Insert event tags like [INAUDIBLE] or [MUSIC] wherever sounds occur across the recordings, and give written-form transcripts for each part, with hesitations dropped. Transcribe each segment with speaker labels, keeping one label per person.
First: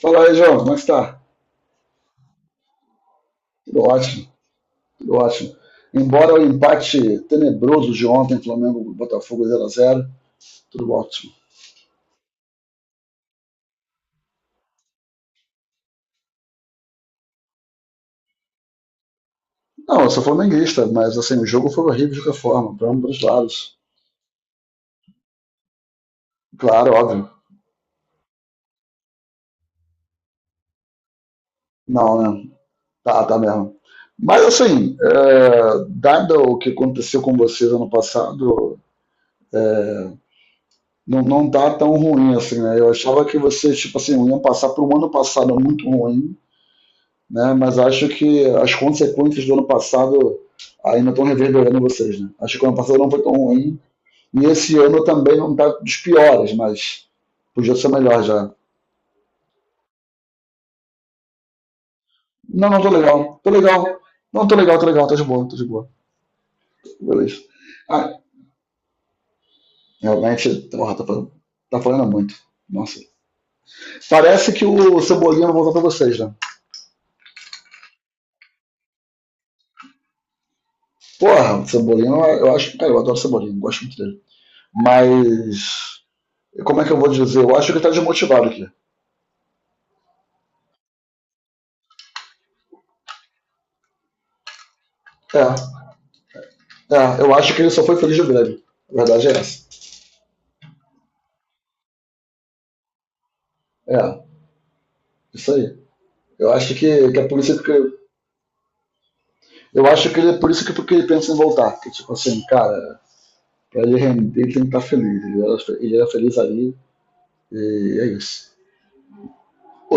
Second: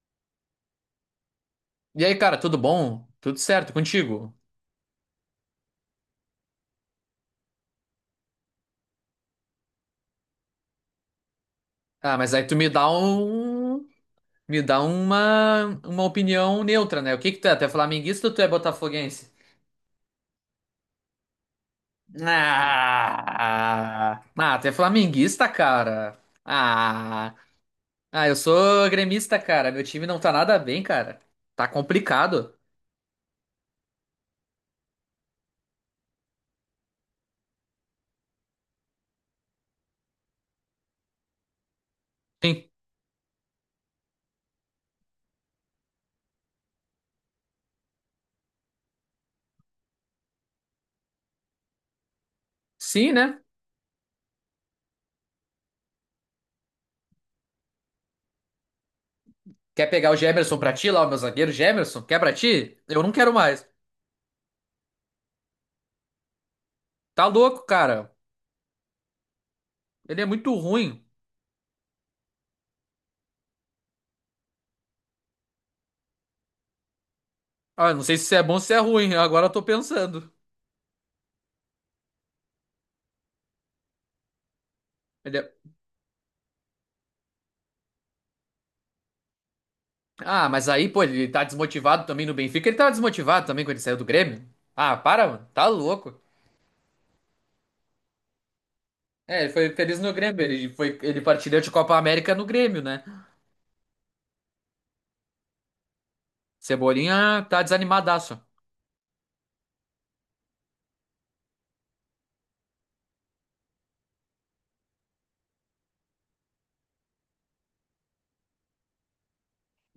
Speaker 1: Fala aí, João, como é que está?
Speaker 2: E aí, cara, tudo bom? Tudo certo
Speaker 1: Tudo ótimo,
Speaker 2: contigo?
Speaker 1: tudo ótimo. Embora o empate tenebroso de ontem, Flamengo Botafogo zero a zero, tudo ótimo.
Speaker 2: Ah, mas aí tu me dá uma opinião neutra, né? O que que tu é? Tu é flamenguista ou tu é botafoguense?
Speaker 1: Não, eu sou flamenguista, mas assim, o jogo foi horrível de qualquer forma, para ambos os lados.
Speaker 2: Ah, tu é flamenguista, cara.
Speaker 1: Claro, óbvio.
Speaker 2: Ah, ah, eu sou gremista, cara. Meu time não tá nada bem, cara. Tá
Speaker 1: Não, né?
Speaker 2: complicado.
Speaker 1: Tá, tá mesmo. Mas assim, dado o que aconteceu com vocês ano passado, é, não, não tá tão ruim assim,
Speaker 2: Sim,
Speaker 1: né? Eu achava que vocês, tipo assim, iam passar por um ano passado muito ruim né? Mas acho que as consequências do ano passado ainda estão reverberando em vocês, né? Acho que o ano passado não
Speaker 2: sim,
Speaker 1: foi tão
Speaker 2: né?
Speaker 1: ruim e esse ano também não está dos piores, mas podia ser melhor já.
Speaker 2: Quer pegar o Gemerson pra ti lá, o meu zagueiro Gemerson? Quer pra
Speaker 1: Não,
Speaker 2: ti?
Speaker 1: não tô
Speaker 2: Eu não quero
Speaker 1: legal, tô
Speaker 2: mais.
Speaker 1: legal, não tô legal, tô legal, tá de boa,
Speaker 2: Tá
Speaker 1: beleza.
Speaker 2: louco,
Speaker 1: Ah,
Speaker 2: cara. Ele é
Speaker 1: realmente,
Speaker 2: muito
Speaker 1: porra, tá,
Speaker 2: ruim.
Speaker 1: tá falando muito. Nossa. Parece que o Cebolinha vai voltar pra vocês, né?
Speaker 2: Ah, não sei se isso é bom ou se é ruim, agora eu tô pensando.
Speaker 1: Porra, o Cebolinha, eu acho. Cara, eu adoro o Cebolinha, gosto muito dele.
Speaker 2: Ele é-
Speaker 1: Mas. Como é que eu vou dizer? Eu acho que ele tá desmotivado aqui.
Speaker 2: Ah, mas aí, pô, ele tá desmotivado também no Benfica. Ele tava desmotivado também quando ele saiu do Grêmio. Ah, para,
Speaker 1: É,
Speaker 2: mano, tá louco.
Speaker 1: É, eu acho que ele só foi feliz no Grêmio. A verdade é
Speaker 2: É, ele
Speaker 1: essa.
Speaker 2: foi feliz no Grêmio, ele partilhou de Copa América no Grêmio, né?
Speaker 1: É, isso aí. Eu acho que é por
Speaker 2: Cebolinha
Speaker 1: isso
Speaker 2: tá
Speaker 1: que.
Speaker 2: desanimadaço.
Speaker 1: Eu acho que ele é por isso que porque ele pensa em voltar. Que tipo assim, cara, pra ele render, ele tem que estar feliz. Ele era feliz ali e é isso.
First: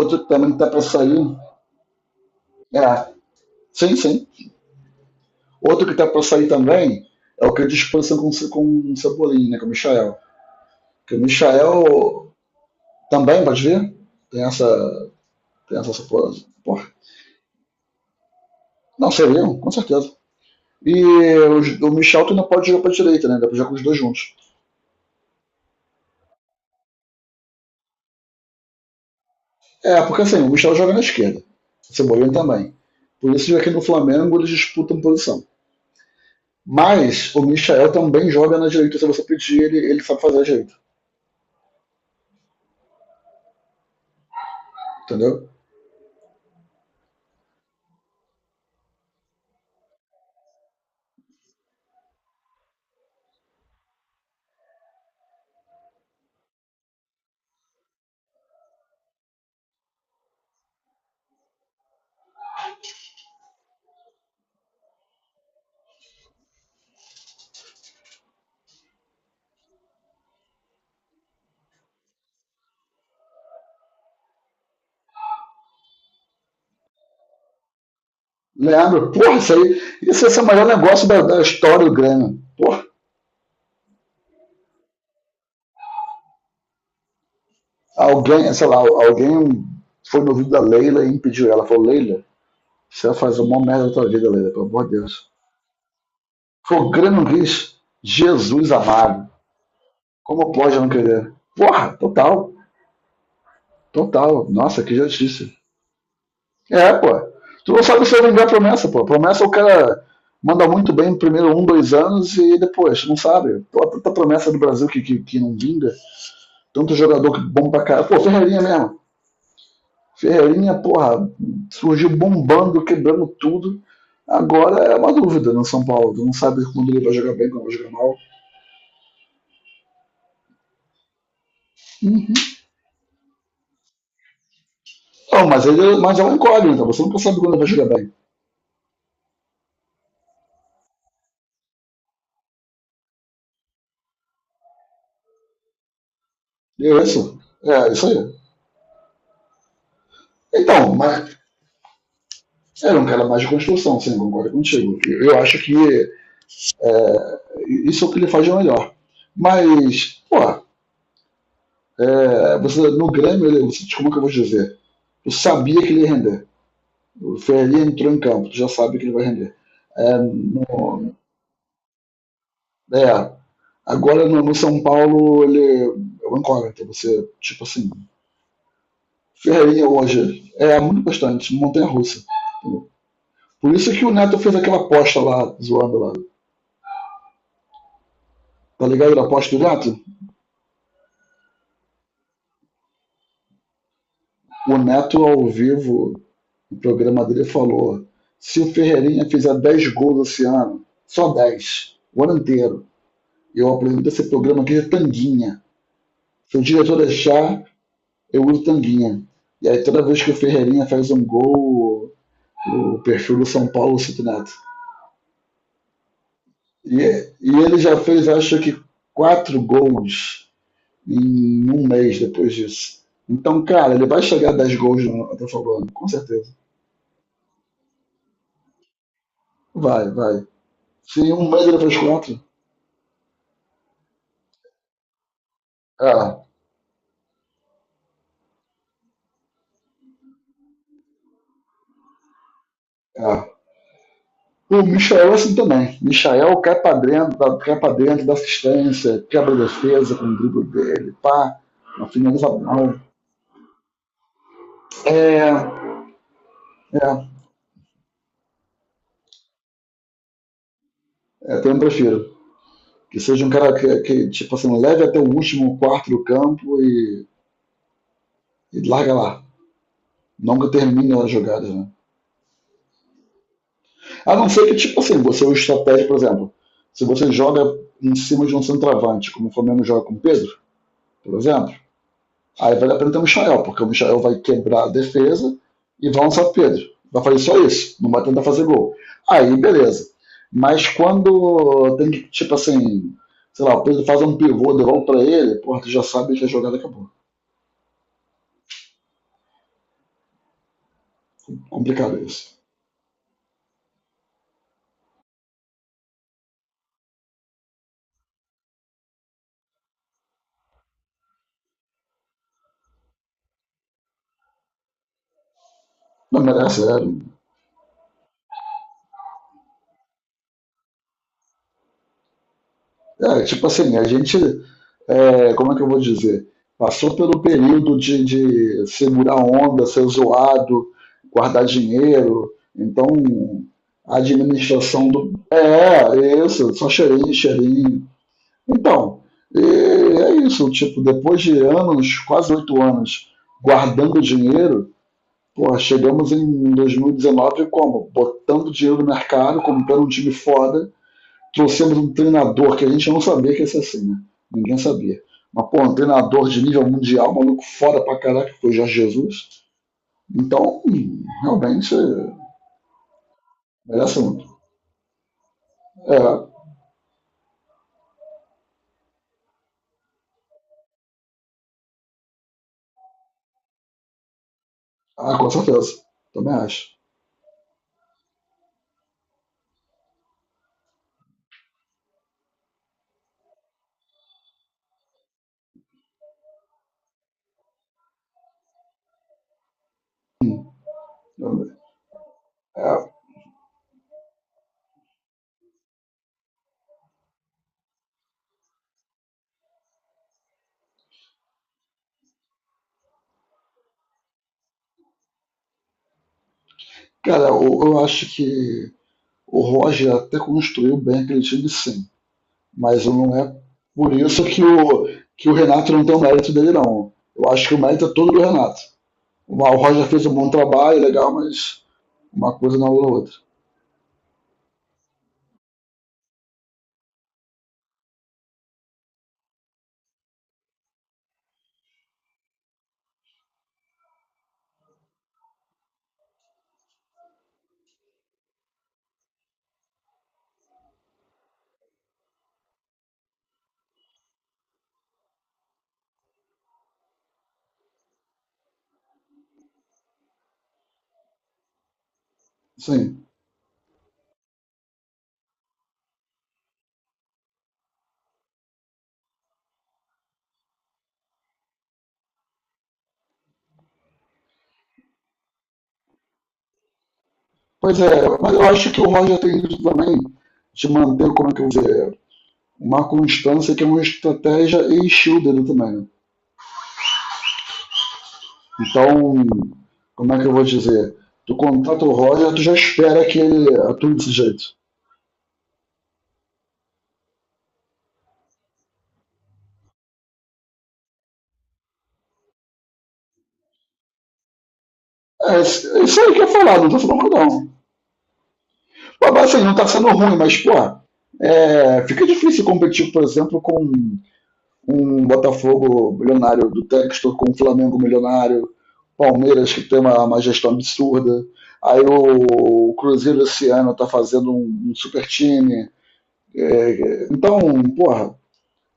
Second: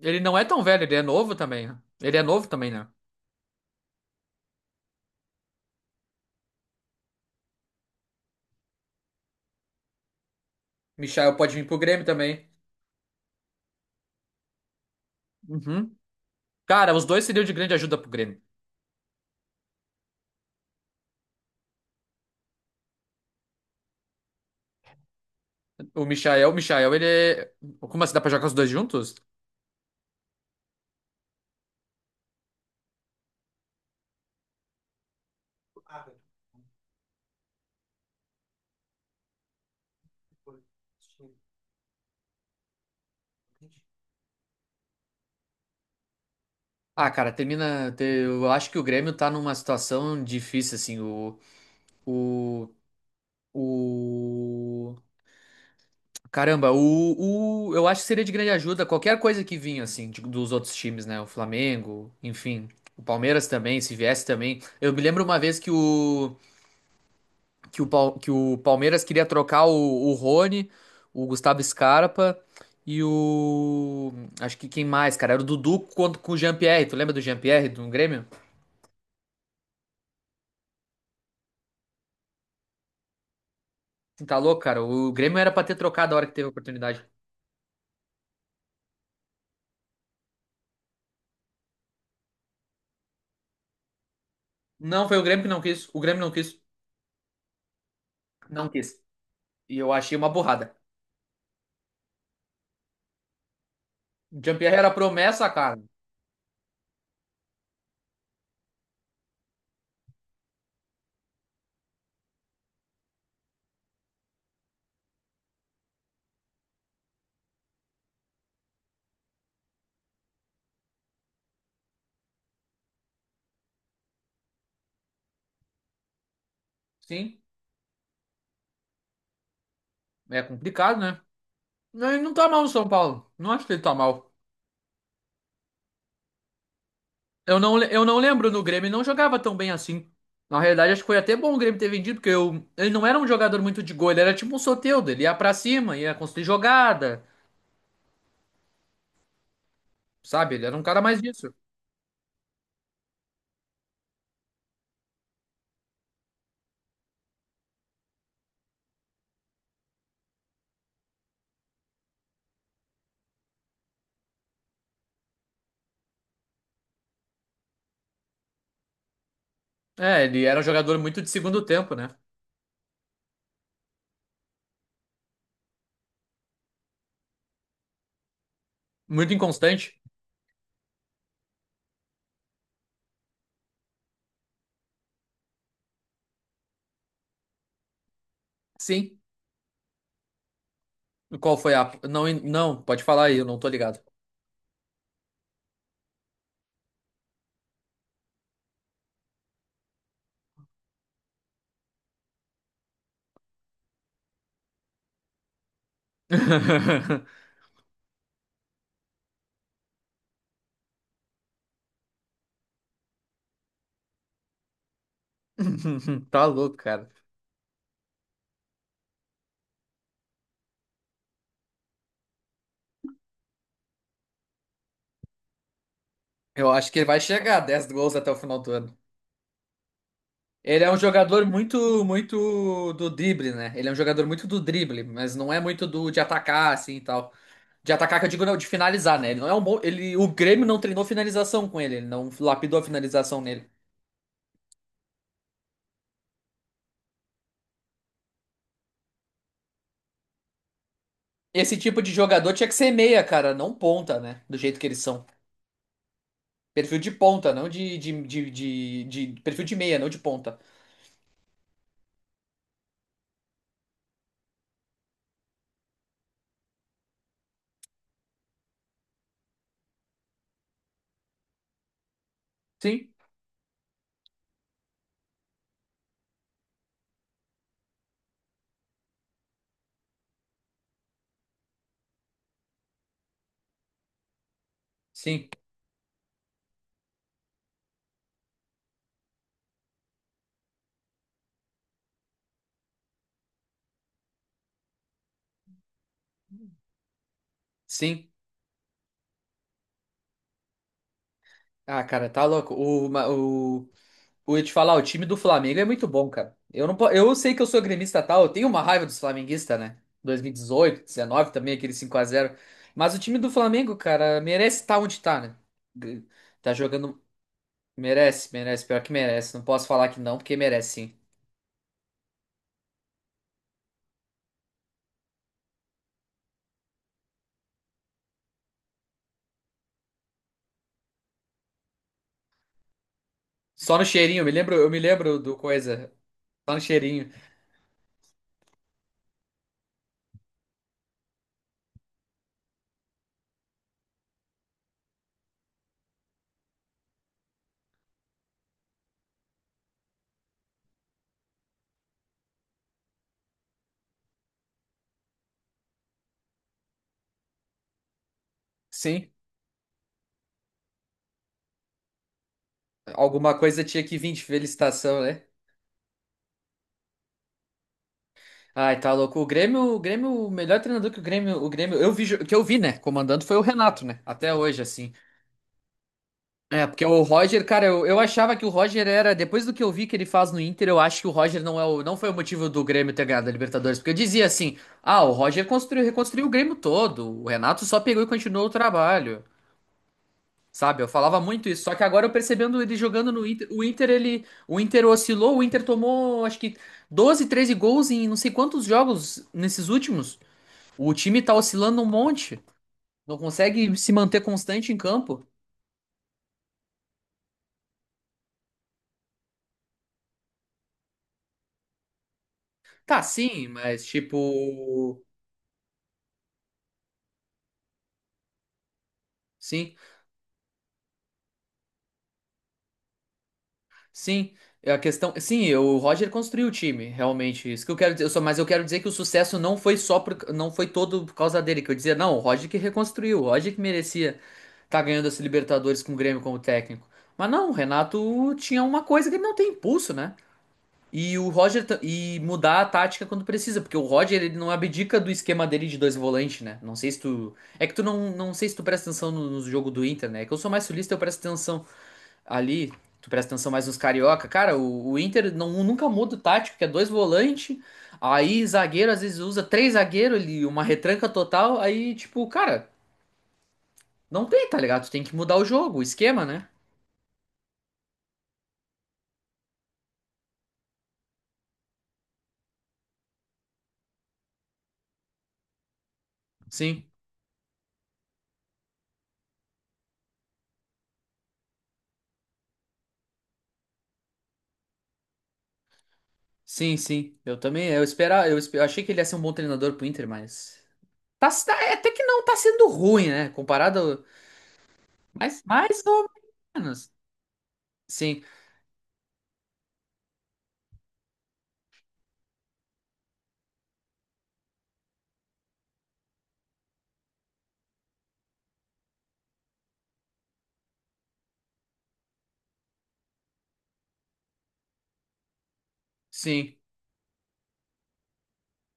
Speaker 2: Ele
Speaker 1: que
Speaker 2: não é
Speaker 1: também
Speaker 2: tão
Speaker 1: tá pra
Speaker 2: velho, ele é novo
Speaker 1: sair.
Speaker 2: também, né? Ele é novo também, né?
Speaker 1: É, sim, sim. Outro que tá pra sair também é o que é disposição com o Cebolinha, né? Com o Michael. Porque o
Speaker 2: Michael pode vir pro Grêmio
Speaker 1: Michael
Speaker 2: também.
Speaker 1: também, pode ver? Tem essa. Tem essa
Speaker 2: Uhum.
Speaker 1: suposição. Porra.
Speaker 2: Cara, os dois seriam de grande ajuda pro Grêmio.
Speaker 1: Não, seriam, com certeza. E o Michel tu não pode jogar para a direita, né? Dá para jogar com os dois juntos.
Speaker 2: O Michael, ele é. Como assim, dá pra jogar os dois juntos?
Speaker 1: É, porque assim, o Michel joga na esquerda. O Cebolinha também. Por isso aqui no Flamengo eles disputam posição. Mas o Michel também joga na direita. Se você pedir, ele sabe fazer a direita. Entendeu?
Speaker 2: Ah, cara, termina. Eu acho que o Grêmio tá numa situação difícil, assim. O. o... Caramba, o. Eu acho que seria de grande ajuda qualquer coisa que vinha, assim, dos outros times, né? O Flamengo, enfim. O Palmeiras também, se viesse também. Eu me lembro uma vez que o Palmeiras queria trocar o, Rony, o Gustavo Scarpa e o. Acho que quem mais, cara? Era o Dudu quanto com o Jean-Pierre. Tu lembra do Jean-Pierre do Grêmio?
Speaker 1: Leandro, porra, isso aí. Isso esse é o maior negócio da história do Grêmio. Porra,
Speaker 2: Você tá louco, cara? O Grêmio era pra ter trocado a hora que teve a oportunidade.
Speaker 1: alguém foi no ouvido da Leila e impediu ela. Falou, Leila, você vai fazer uma merda da tua vida, Leila, pelo amor de
Speaker 2: Não, foi o
Speaker 1: Deus.
Speaker 2: Grêmio que não quis. O Grêmio não quis.
Speaker 1: Foi o Grêmio Riz,
Speaker 2: Não
Speaker 1: Jesus
Speaker 2: quis.
Speaker 1: amado.
Speaker 2: E eu achei uma
Speaker 1: Como
Speaker 2: burrada.
Speaker 1: pode não querer? Porra, total,
Speaker 2: O
Speaker 1: total.
Speaker 2: Jean-Pierre
Speaker 1: Nossa,
Speaker 2: era
Speaker 1: que justiça.
Speaker 2: promessa, cara.
Speaker 1: É, pô. Tu não sabe se vai vingar a promessa, pô. Promessa o cara manda muito bem no primeiro um, dois anos e depois, tu não sabe. Pô, tanta promessa do Brasil que não vinga. Tanto jogador que bom pra caralho. Pô, Ferreirinha mesmo. Ferreirinha, porra, surgiu bombando, quebrando tudo. Agora é uma dúvida no São Paulo. Tu não sabe quando ele vai jogar
Speaker 2: Sim,
Speaker 1: bem, quando vai jogar mal.
Speaker 2: é complicado, né? Não, ele não tá mal no São Paulo. Não acho que ele tá mal.
Speaker 1: Não, mas é um incógnita. Você nunca sabe quando ele
Speaker 2: Eu
Speaker 1: vai
Speaker 2: não, le-
Speaker 1: jogar
Speaker 2: eu
Speaker 1: bem.
Speaker 2: não lembro no Grêmio, ele não jogava tão bem assim. Na realidade, acho que foi até bom o Grêmio ter vendido, porque ele não era um jogador muito de gol, ele era tipo um Soteldo, ele ia pra cima, ia construir
Speaker 1: E é isso.
Speaker 2: jogada,
Speaker 1: É, isso aí.
Speaker 2: sabe? Ele era um
Speaker 1: Então,
Speaker 2: cara mais
Speaker 1: mas
Speaker 2: disso.
Speaker 1: era um cara mais de construção, sim, concordo contigo. Eu acho que é, isso é o que ele faz de melhor. Mas, pô, é, você, no Grêmio, ele, você, como é que eu vou dizer? Tu sabia que ele ia render. O Ferreira entrou em campo, tu já sabe que ele vai render. É,
Speaker 2: É, ele era um jogador
Speaker 1: no,
Speaker 2: muito de segundo tempo, né?
Speaker 1: é, agora no São Paulo, ele é um incógnito.
Speaker 2: Muito
Speaker 1: Ferreirinha
Speaker 2: inconstante.
Speaker 1: hoje é muito bastante, montanha russa. Por isso que o Neto fez aquela aposta lá, zoando lá. Tá ligado
Speaker 2: Sim.
Speaker 1: da aposta do Neto?
Speaker 2: Qual foi a. Não, não, pode falar aí, eu não tô ligado.
Speaker 1: O Neto ao vivo no programa dele falou: se o Ferreirinha fizer 10 gols esse ano, só 10 o ano inteiro, eu apresento esse programa aqui de tanguinha. Se o diretor
Speaker 2: [LAUGHS]
Speaker 1: deixar, eu uso tanguinha. E aí toda vez que o Ferreirinha faz um gol, o perfil do São Paulo cita o Neto.
Speaker 2: Tá louco,
Speaker 1: E,
Speaker 2: cara.
Speaker 1: e ele já fez, acho que, 4 gols em um mês depois disso. Então, cara, ele vai chegar a 10 gols no Atlético Falando, com certeza.
Speaker 2: Eu acho que ele vai chegar a 10 gols até o final do ano.
Speaker 1: Vai, vai.
Speaker 2: Ele é um
Speaker 1: Se em
Speaker 2: jogador
Speaker 1: um mês ele fez
Speaker 2: muito,
Speaker 1: quatro,
Speaker 2: muito do drible, né? Ele é um jogador muito do drible, mas não é muito do de
Speaker 1: É,
Speaker 2: atacar, assim e tal. De atacar, que eu digo, não, de finalizar, né? Ele não é um bom. O Grêmio não treinou finalização com ele, ele não lapidou a finalização
Speaker 1: é.
Speaker 2: nele.
Speaker 1: O Michael é assim também. Michael cai pra dentro, cai pra dentro, dá assistência, quebra a defesa com o drible dele, pá.
Speaker 2: Esse tipo
Speaker 1: Não
Speaker 2: de
Speaker 1: finaliza
Speaker 2: jogador tinha que ser
Speaker 1: mal.
Speaker 2: meia, cara, não ponta, né? Do jeito que eles são.
Speaker 1: É,
Speaker 2: Perfil de
Speaker 1: é,
Speaker 2: ponta, não. Perfil de meia, não de ponta.
Speaker 1: também prefiro. Que seja um cara tipo assim, leve até o último quarto do campo e larga lá. Não que termine as jogadas, né?
Speaker 2: Sim,
Speaker 1: A não ser que, tipo assim, você é o estratégia, por exemplo, se você joga em cima de um centroavante, como o Flamengo joga com o Pedro, por exemplo, aí vale a pena ter o Michael, porque o Michael vai quebrar a
Speaker 2: sim,
Speaker 1: defesa e vai lançar o Pedro. Vai fazer só isso, não vai tentar fazer gol. Aí, beleza. Mas quando tem que, tipo assim, sei lá, o Pedro faz um pivô, devolve pra ele, porra, tu já sabe que a jogada acabou.
Speaker 2: sim. Ah,
Speaker 1: Complicado
Speaker 2: cara, tá
Speaker 1: isso.
Speaker 2: louco. O, ma- o, eu ia te falar, o time do Flamengo é muito bom, cara. Eu não, po- eu sei que eu sou gremista tal, eu tenho uma raiva dos flamenguistas, né? 2018, 19 também, aquele 5-0. Mas o time do Flamengo, cara, merece estar onde tá, né? G-
Speaker 1: Não
Speaker 2: Tá
Speaker 1: merece,
Speaker 2: jogando. Merece, merece, pior que merece. Não posso falar que não, porque merece sim.
Speaker 1: tipo assim, a gente como é que eu vou dizer? Passou pelo período de segurar onda, ser zoado, guardar dinheiro. Então,
Speaker 2: Só no
Speaker 1: a
Speaker 2: cheirinho, eu me lembro, eu me
Speaker 1: administração do.
Speaker 2: lembro do coisa.
Speaker 1: É, isso,
Speaker 2: Só no
Speaker 1: só
Speaker 2: cheirinho.
Speaker 1: cheirinho, cheirinho. Então, é isso, tipo, depois de anos, quase 8 anos, guardando dinheiro, pô, chegamos em 2019 como? Botando dinheiro no mercado, comprando um time foda, trouxemos um treinador que a gente não sabia que ia ser assim, né? Ninguém sabia. Mas, pô, um treinador de nível mundial, maluco foda pra caraca, que foi o Jorge
Speaker 2: Sim,
Speaker 1: Jesus. Então, realmente,
Speaker 2: alguma coisa tinha que
Speaker 1: merece
Speaker 2: vir de
Speaker 1: muito.
Speaker 2: felicitação, né?
Speaker 1: É,
Speaker 2: Ai, tá louco. O Grêmio, o melhor treinador que o Grêmio que eu vi, né, comandando foi o Renato, né, até hoje, assim.
Speaker 1: ah, com certeza. Também
Speaker 2: É,
Speaker 1: acho.
Speaker 2: porque o Roger, cara, eu achava que o Roger era, depois do que eu vi que ele faz no Inter, eu acho que o Roger não foi o motivo do Grêmio ter ganhado a Libertadores, porque eu dizia assim, ah, o Roger construiu, reconstruiu o Grêmio todo, o Renato só pegou e continuou o trabalho, sabe? Eu falava muito isso, só que agora eu percebendo
Speaker 1: É,
Speaker 2: ele jogando no Inter, o Inter oscilou, o Inter tomou, acho que 12, 13 gols em não sei quantos jogos nesses últimos. O time tá oscilando um monte. Não consegue se manter constante em campo.
Speaker 1: cara, acho que o Roger até construiu bem aquele time, sim. Mas
Speaker 2: Tá,
Speaker 1: não é
Speaker 2: sim, mas
Speaker 1: por isso que
Speaker 2: tipo.
Speaker 1: que o Renato não tem o mérito dele, não. Eu acho que o mérito é todo do Renato. O
Speaker 2: Sim,
Speaker 1: Roger fez um bom trabalho, legal, mas uma coisa não anula a outra.
Speaker 2: sim. É a questão. Sim, o Roger construiu o time, realmente. Isso que eu quero dizer. Mas eu quero dizer que o sucesso não foi só por, não foi todo por causa dele. Que eu dizia, não, o Roger que reconstruiu, o Roger que merecia tá ganhando esse Libertadores com o Grêmio como técnico. Mas não, o Renato tinha uma coisa que ele não tem impulso, né? E o Roger e mudar a tática quando precisa, porque o Roger ele não abdica do esquema dele de dois volantes, né? Não sei se tu presta atenção no jogo do Inter, né? É que eu sou mais sulista, eu presto atenção ali,
Speaker 1: Sim.
Speaker 2: tu presta atenção mais nos carioca. Cara, o Inter não nunca muda o tático, que é dois volantes, aí zagueiro às vezes usa três zagueiro ali, uma retranca total, aí tipo, cara, não tem, tá ligado? Tu tem que mudar o jogo, o esquema, né?
Speaker 1: Pois é, mas eu acho que o Roger tem isso também, de manter, como é que eu vou dizer, uma constância que é uma estratégia e estilo dele também.
Speaker 2: Sim.
Speaker 1: Então, como é que eu vou dizer? Tu contrata o Roger, tu já espera que ele atue desse jeito.
Speaker 2: Sim, sim. Eu também, eu esperava, eu achei que ele ia ser um bom treinador pro Inter, mas até que não tá sendo ruim, né? Comparado. Mas
Speaker 1: É
Speaker 2: mais
Speaker 1: isso
Speaker 2: ou
Speaker 1: aí que eu falar, não tô
Speaker 2: menos.
Speaker 1: falando que não.
Speaker 2: Sim,
Speaker 1: Pô, mas assim, não tá sendo ruim, mas, pô, fica difícil competir, por exemplo, com um Botafogo milionário do Textor com o Flamengo milionário, Palmeiras que tem uma gestão absurda. Aí o Cruzeiro esse ano tá fazendo um super time.
Speaker 2: sim.
Speaker 1: Então, porra,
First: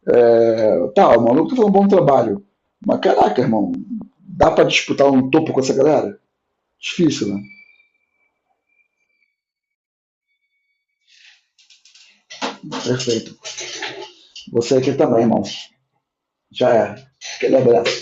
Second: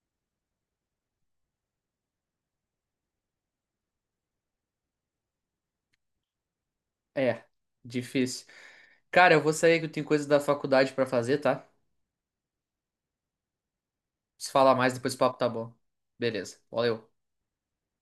Speaker 1: é, tá, o maluco tá fazendo um bom trabalho. Mas caraca, irmão, dá pra disputar um topo com essa galera? Difícil, né?
Speaker 2: É. Difícil. Cara, eu vou sair que eu tenho coisas da faculdade pra fazer, tá?
Speaker 1: Perfeito.
Speaker 2: Se
Speaker 1: Você
Speaker 2: falar
Speaker 1: aqui
Speaker 2: mais, depois o
Speaker 1: também,
Speaker 2: papo
Speaker 1: irmão.
Speaker 2: tá bom. Beleza.
Speaker 1: Já é.
Speaker 2: Valeu.
Speaker 1: Aquele abraço.